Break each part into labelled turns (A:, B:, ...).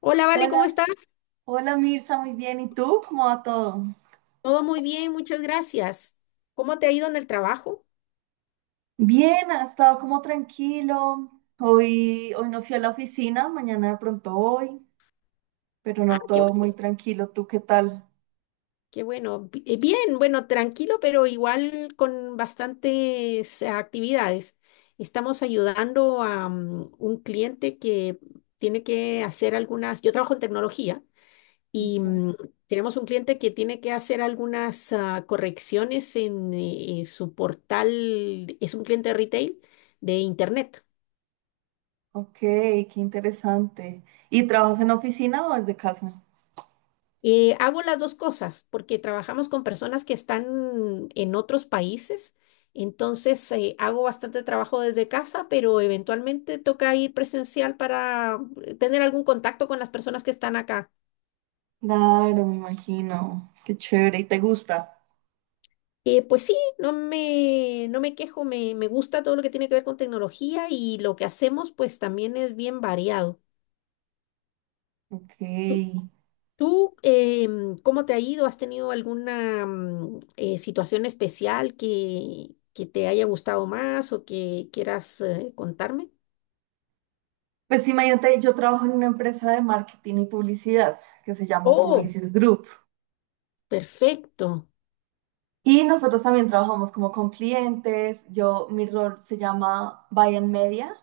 A: Hola, Vale, ¿cómo
B: Hola,
A: estás?
B: hola Mirza, muy bien. ¿Y tú? ¿Cómo va todo?
A: Todo muy bien, muchas gracias. ¿Cómo te ha ido en el trabajo?
B: Bien, ha estado como tranquilo. Hoy no fui a la oficina, mañana de pronto voy, pero
A: Ah,
B: no
A: qué
B: todo
A: bueno,
B: muy tranquilo. ¿Tú qué tal?
A: qué bueno. Bien, bueno, tranquilo, pero igual con bastantes actividades. Estamos ayudando a un cliente que tiene que hacer algunas, yo trabajo en tecnología y
B: Ok,
A: mm, tenemos un cliente que tiene que hacer algunas correcciones en su portal, es un cliente retail de internet.
B: ok, qué interesante. ¿Y trabajas en oficina o desde casa?
A: Hago las dos cosas porque trabajamos con personas que están en otros países, entonces hago bastante trabajo desde casa, pero eventualmente toca ir presencial para tener algún contacto con las personas que están acá.
B: Claro, me imagino. Qué chévere. ¿Y te gusta?
A: Pues sí, no me quejo, me gusta todo lo que tiene que ver con tecnología y lo que hacemos pues también es bien variado.
B: Ok.
A: ¿Tú cómo te ha ido? ¿Has tenido alguna situación especial que te haya gustado más o que quieras contarme?
B: Pues imagínate, yo trabajo en una empresa de marketing y publicidad que se llama
A: Oh,
B: Publicis Group.
A: perfecto.
B: Y nosotros también trabajamos como con clientes. Yo, mi rol se llama Buy and Media,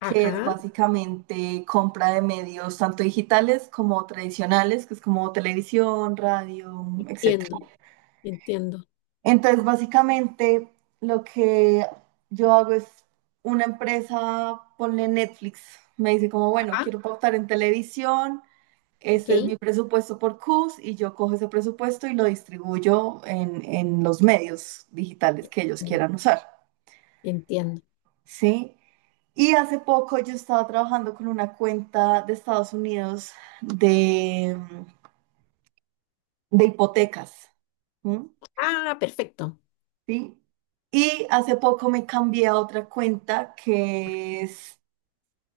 B: que es
A: Ajá,
B: básicamente compra de medios tanto digitales como tradicionales, que es como televisión, radio, etcétera.
A: entiendo, entiendo.
B: Entonces, básicamente lo que yo hago es una empresa, ponle Netflix, me dice como, bueno,
A: Ajá,
B: quiero pautar en televisión,
A: ok.
B: este es mi presupuesto por CUS, y yo cojo ese presupuesto y lo distribuyo en los medios digitales que ellos
A: Entiendo.
B: quieran usar,
A: Entiendo.
B: ¿sí? Y hace poco yo estaba trabajando con una cuenta de Estados Unidos de, de hipotecas, ¿m?
A: Ah, perfecto.
B: ¿Sí? Y hace poco me cambié a otra cuenta que es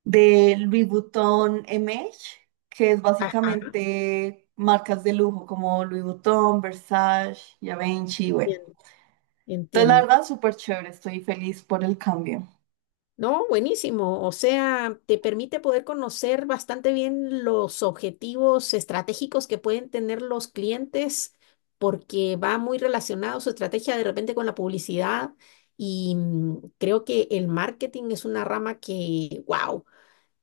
B: de Louis Vuitton MH, que es
A: Ajá,
B: básicamente marcas de lujo como Louis Vuitton, Versace, Givenchy, bueno.
A: entiendo,
B: Entonces, la
A: entiendo.
B: verdad, súper chévere, estoy feliz por el cambio.
A: No, buenísimo. O sea, te permite poder conocer bastante bien los objetivos estratégicos que pueden tener los clientes, porque va muy relacionado su estrategia de repente con la publicidad. Y creo que el marketing es una rama que, wow,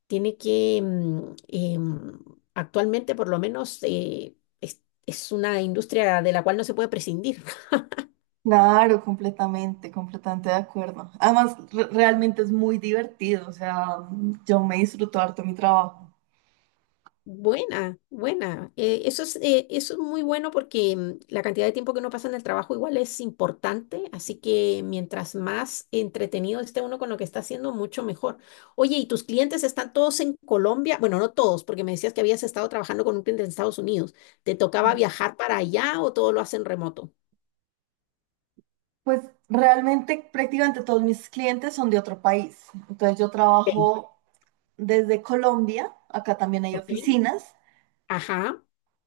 A: tiene que actualmente por lo menos, es una industria de la cual no se puede prescindir.
B: Claro, completamente de acuerdo. Además, realmente es muy divertido, o sea, yo me disfruto harto mi trabajo.
A: Buena, buena. Eso es muy bueno porque la cantidad de tiempo que uno pasa en el trabajo igual es importante, así que mientras más entretenido esté uno con lo que está haciendo, mucho mejor. Oye, ¿y tus clientes están todos en Colombia? Bueno, no todos, porque me decías que habías estado trabajando con un cliente en Estados Unidos. ¿Te tocaba viajar para allá o todo lo hacen remoto?
B: Pues realmente prácticamente todos mis clientes son de otro país. Entonces yo
A: Sí.
B: trabajo desde Colombia, acá también hay
A: Ok.
B: oficinas,
A: Ajá.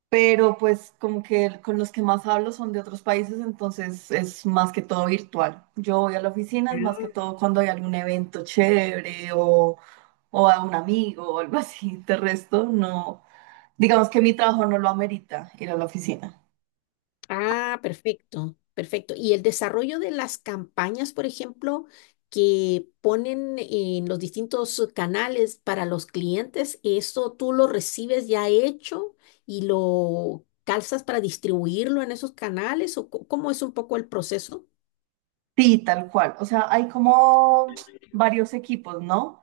B: pero pues como que con los que más hablo son de otros países, entonces es más que todo virtual. Yo voy a la oficina, es más que todo cuando hay algún evento chévere o a un amigo o algo así. De resto, no, digamos que mi trabajo no lo amerita ir a la oficina.
A: Ah, perfecto, perfecto. Y el desarrollo de las campañas, por ejemplo, que ponen en los distintos canales para los clientes, ¿eso tú lo recibes ya hecho y lo calzas para distribuirlo en esos canales? ¿O cómo es un poco el proceso?
B: Sí, tal cual. O sea, hay como varios equipos, ¿no?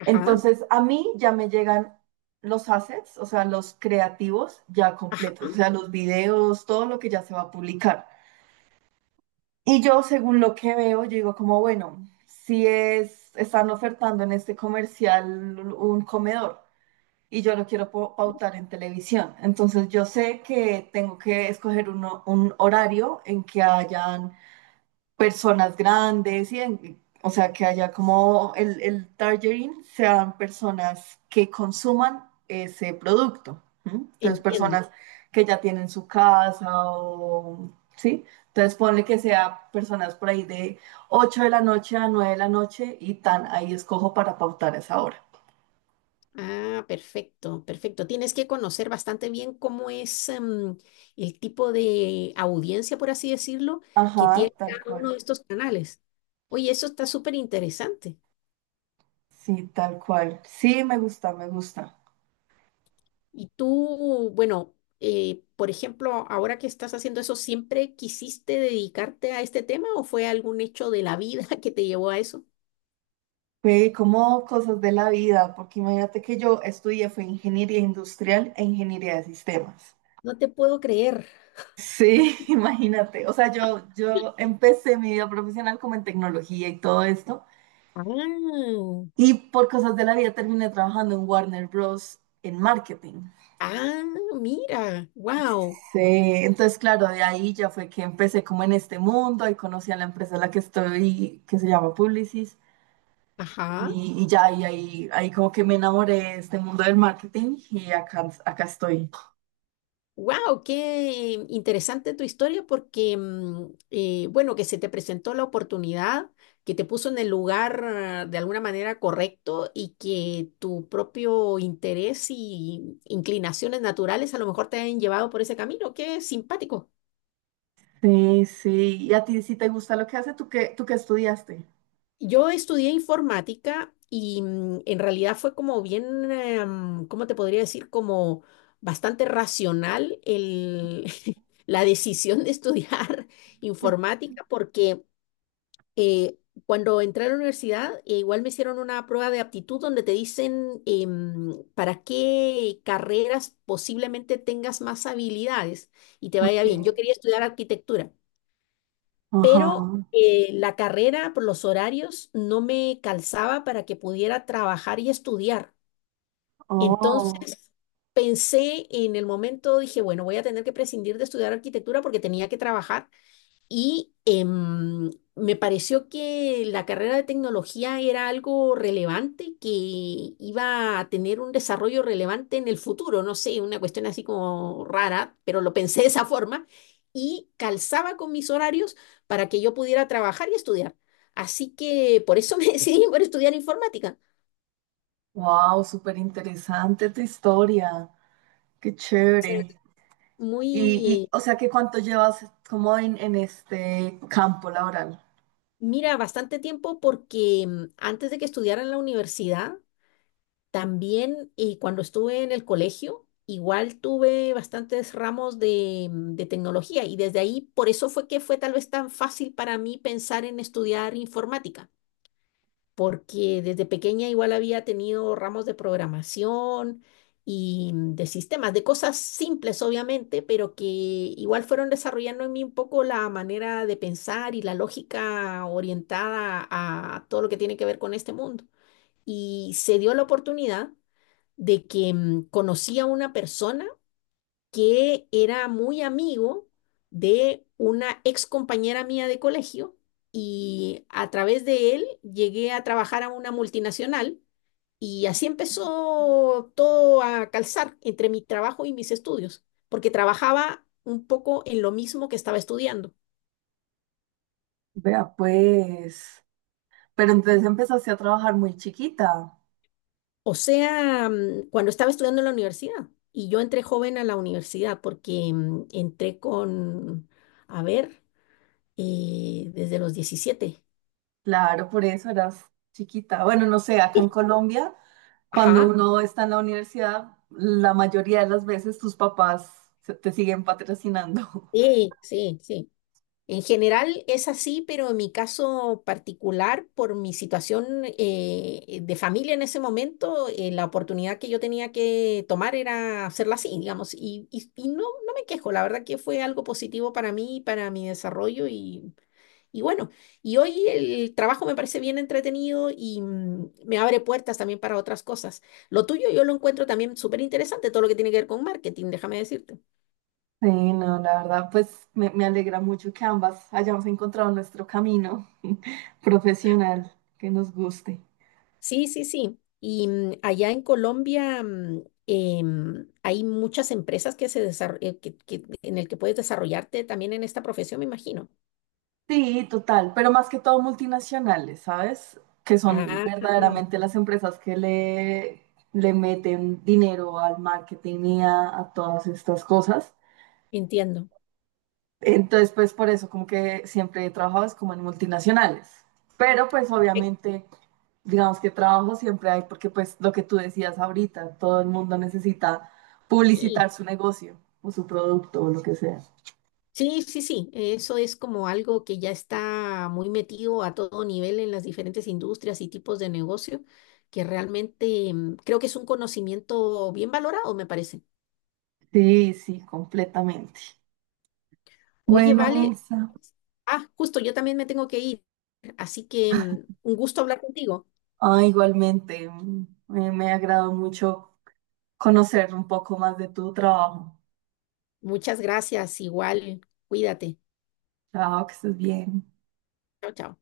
A: Ajá,
B: Entonces a mí ya me llegan los assets, o sea, los creativos ya
A: ajá,
B: completos, o sea, los videos, todo lo que ya se va a publicar. Y yo, según lo que veo, yo digo como, bueno, si es, están ofertando en este comercial un comedor y yo lo quiero pautar en televisión, entonces yo sé que tengo que escoger un horario en que hayan personas grandes o sea, que haya como el targeting sean personas que consuman ese producto. ¿M? Entonces,
A: entiendo.
B: personas que ya tienen su casa o, ¿sí? Entonces, ponle que sea personas por ahí de 8 de la noche a 9 de la noche y tan ahí escojo para pautar esa hora.
A: Ah, perfecto, perfecto. Tienes que conocer bastante bien cómo es el tipo de audiencia, por así decirlo, que
B: Ajá,
A: tiene
B: tal
A: cada uno
B: cual.
A: de estos canales. Oye, eso está súper interesante.
B: Sí, tal cual. Sí, me gusta.
A: Y tú, bueno, por ejemplo, ahora que estás haciendo eso, ¿siempre quisiste dedicarte a este tema o fue algún hecho de la vida que te llevó a eso?
B: Fue como cosas de la vida, porque imagínate que yo estudié fue ingeniería industrial e ingeniería de sistemas.
A: No te puedo creer.
B: Sí, imagínate. O sea, yo empecé mi vida profesional como en tecnología y todo esto,
A: Ah,
B: y por cosas de la vida terminé trabajando en Warner Bros. En marketing.
A: ah, mira, wow,
B: Sí, entonces claro, de ahí ya fue que empecé como en este mundo, ahí conocí a la empresa en la que estoy, que se llama Publicis,
A: ajá.
B: y ya ahí como que me enamoré de este mundo del marketing y acá, acá estoy.
A: Wow, qué interesante tu historia porque, bueno, que se te presentó la oportunidad, que te puso en el lugar de alguna manera correcto y que tu propio interés y inclinaciones naturales a lo mejor te han llevado por ese camino. Qué simpático.
B: Sí, sí. ¿Y a ti si te gusta lo que hace? Tú qué estudiaste?
A: Yo estudié informática y en realidad fue como bien, ¿cómo te podría decir? Como bastante racional la decisión de estudiar informática porque eh, cuando entré a la universidad, igual me hicieron una prueba de aptitud donde te dicen para qué carreras posiblemente tengas más habilidades y te
B: Ok.
A: vaya bien. Yo quería estudiar arquitectura,
B: Ajá.
A: pero la carrera por los horarios no me calzaba para que pudiera trabajar y estudiar.
B: Oh,
A: Entonces pensé en el momento, dije, bueno, voy a tener que prescindir de estudiar arquitectura porque tenía que trabajar. Y me pareció que la carrera de tecnología era algo relevante, que iba a tener un desarrollo relevante en el futuro, no sé, una cuestión así como rara, pero lo pensé de esa forma y calzaba con mis horarios para que yo pudiera trabajar y estudiar. Así que por eso me decidí por estudiar informática.
B: wow, súper interesante tu historia. Qué
A: Sea,
B: chévere. Y,
A: muy,
B: o sea, ¿que cuánto llevas como en este campo laboral?
A: mira, bastante tiempo porque antes de que estudiara en la universidad, también cuando estuve en el colegio, igual tuve bastantes ramos de tecnología y desde ahí, por eso fue que fue tal vez tan fácil para mí pensar en estudiar informática, porque desde pequeña igual había tenido ramos de programación y de sistemas, de cosas simples obviamente, pero que igual fueron desarrollando en mí un poco la manera de pensar y la lógica orientada a todo lo que tiene que ver con este mundo. Y se dio la oportunidad de que conocí a una persona que era muy amigo de una ex compañera mía de colegio y a través de él llegué a trabajar a una multinacional y así empezó todo a calzar entre mi trabajo y mis estudios, porque trabajaba un poco en lo mismo que estaba estudiando.
B: Vea, pues. Pero entonces empezaste a trabajar muy chiquita.
A: O sea, cuando estaba estudiando en la universidad. Y yo entré joven a la universidad porque entré con, a ver, desde los 17.
B: Claro, por eso eras chiquita. Bueno, no sé, acá en Colombia, cuando
A: Ajá,
B: uno está en la universidad, la mayoría de las veces tus papás te siguen patrocinando.
A: sí, sí, sí. En general es así, pero en mi caso particular, por mi situación de familia en ese momento, la oportunidad que yo tenía que tomar era hacerla así, digamos, y, y no, no me quejo, la verdad que fue algo positivo para mí, para mi desarrollo y. Y bueno, y hoy el trabajo me parece bien entretenido y me abre puertas también para otras cosas. Lo tuyo yo lo encuentro también súper interesante, todo lo que tiene que ver con marketing, déjame decirte.
B: Sí, no, la verdad, pues me alegra mucho que ambas hayamos encontrado nuestro camino profesional que nos guste.
A: Sí, sí, sí. Y allá en Colombia hay muchas empresas que se en el que puedes desarrollarte también en esta profesión, me imagino.
B: Sí, total, pero más que todo multinacionales, ¿sabes? Que son
A: Ah,
B: verdaderamente las empresas que le meten dinero al marketing y a todas estas cosas.
A: entiendo.
B: Entonces, pues por eso como que siempre he trabajado es como en multinacionales. Pero pues
A: Perfecto,
B: obviamente, digamos que trabajo siempre hay porque pues lo que tú decías ahorita, todo el mundo necesita
A: sí.
B: publicitar su negocio o su producto o lo que sea.
A: Sí, sí, sí, eso es como algo que ya está muy metido a todo nivel en las diferentes industrias y tipos de negocio, que realmente creo que es un conocimiento bien valorado, me parece.
B: Sí, sí, completamente.
A: Oye,
B: Bueno,
A: vale,
B: Mirza,
A: ah, justo, yo también me tengo que ir, así que un gusto hablar contigo.
B: ah, igualmente, me agradó mucho conocer un poco más de tu trabajo.
A: Muchas gracias, igual, cuídate.
B: Chao, que estés bien.
A: Chao, chao.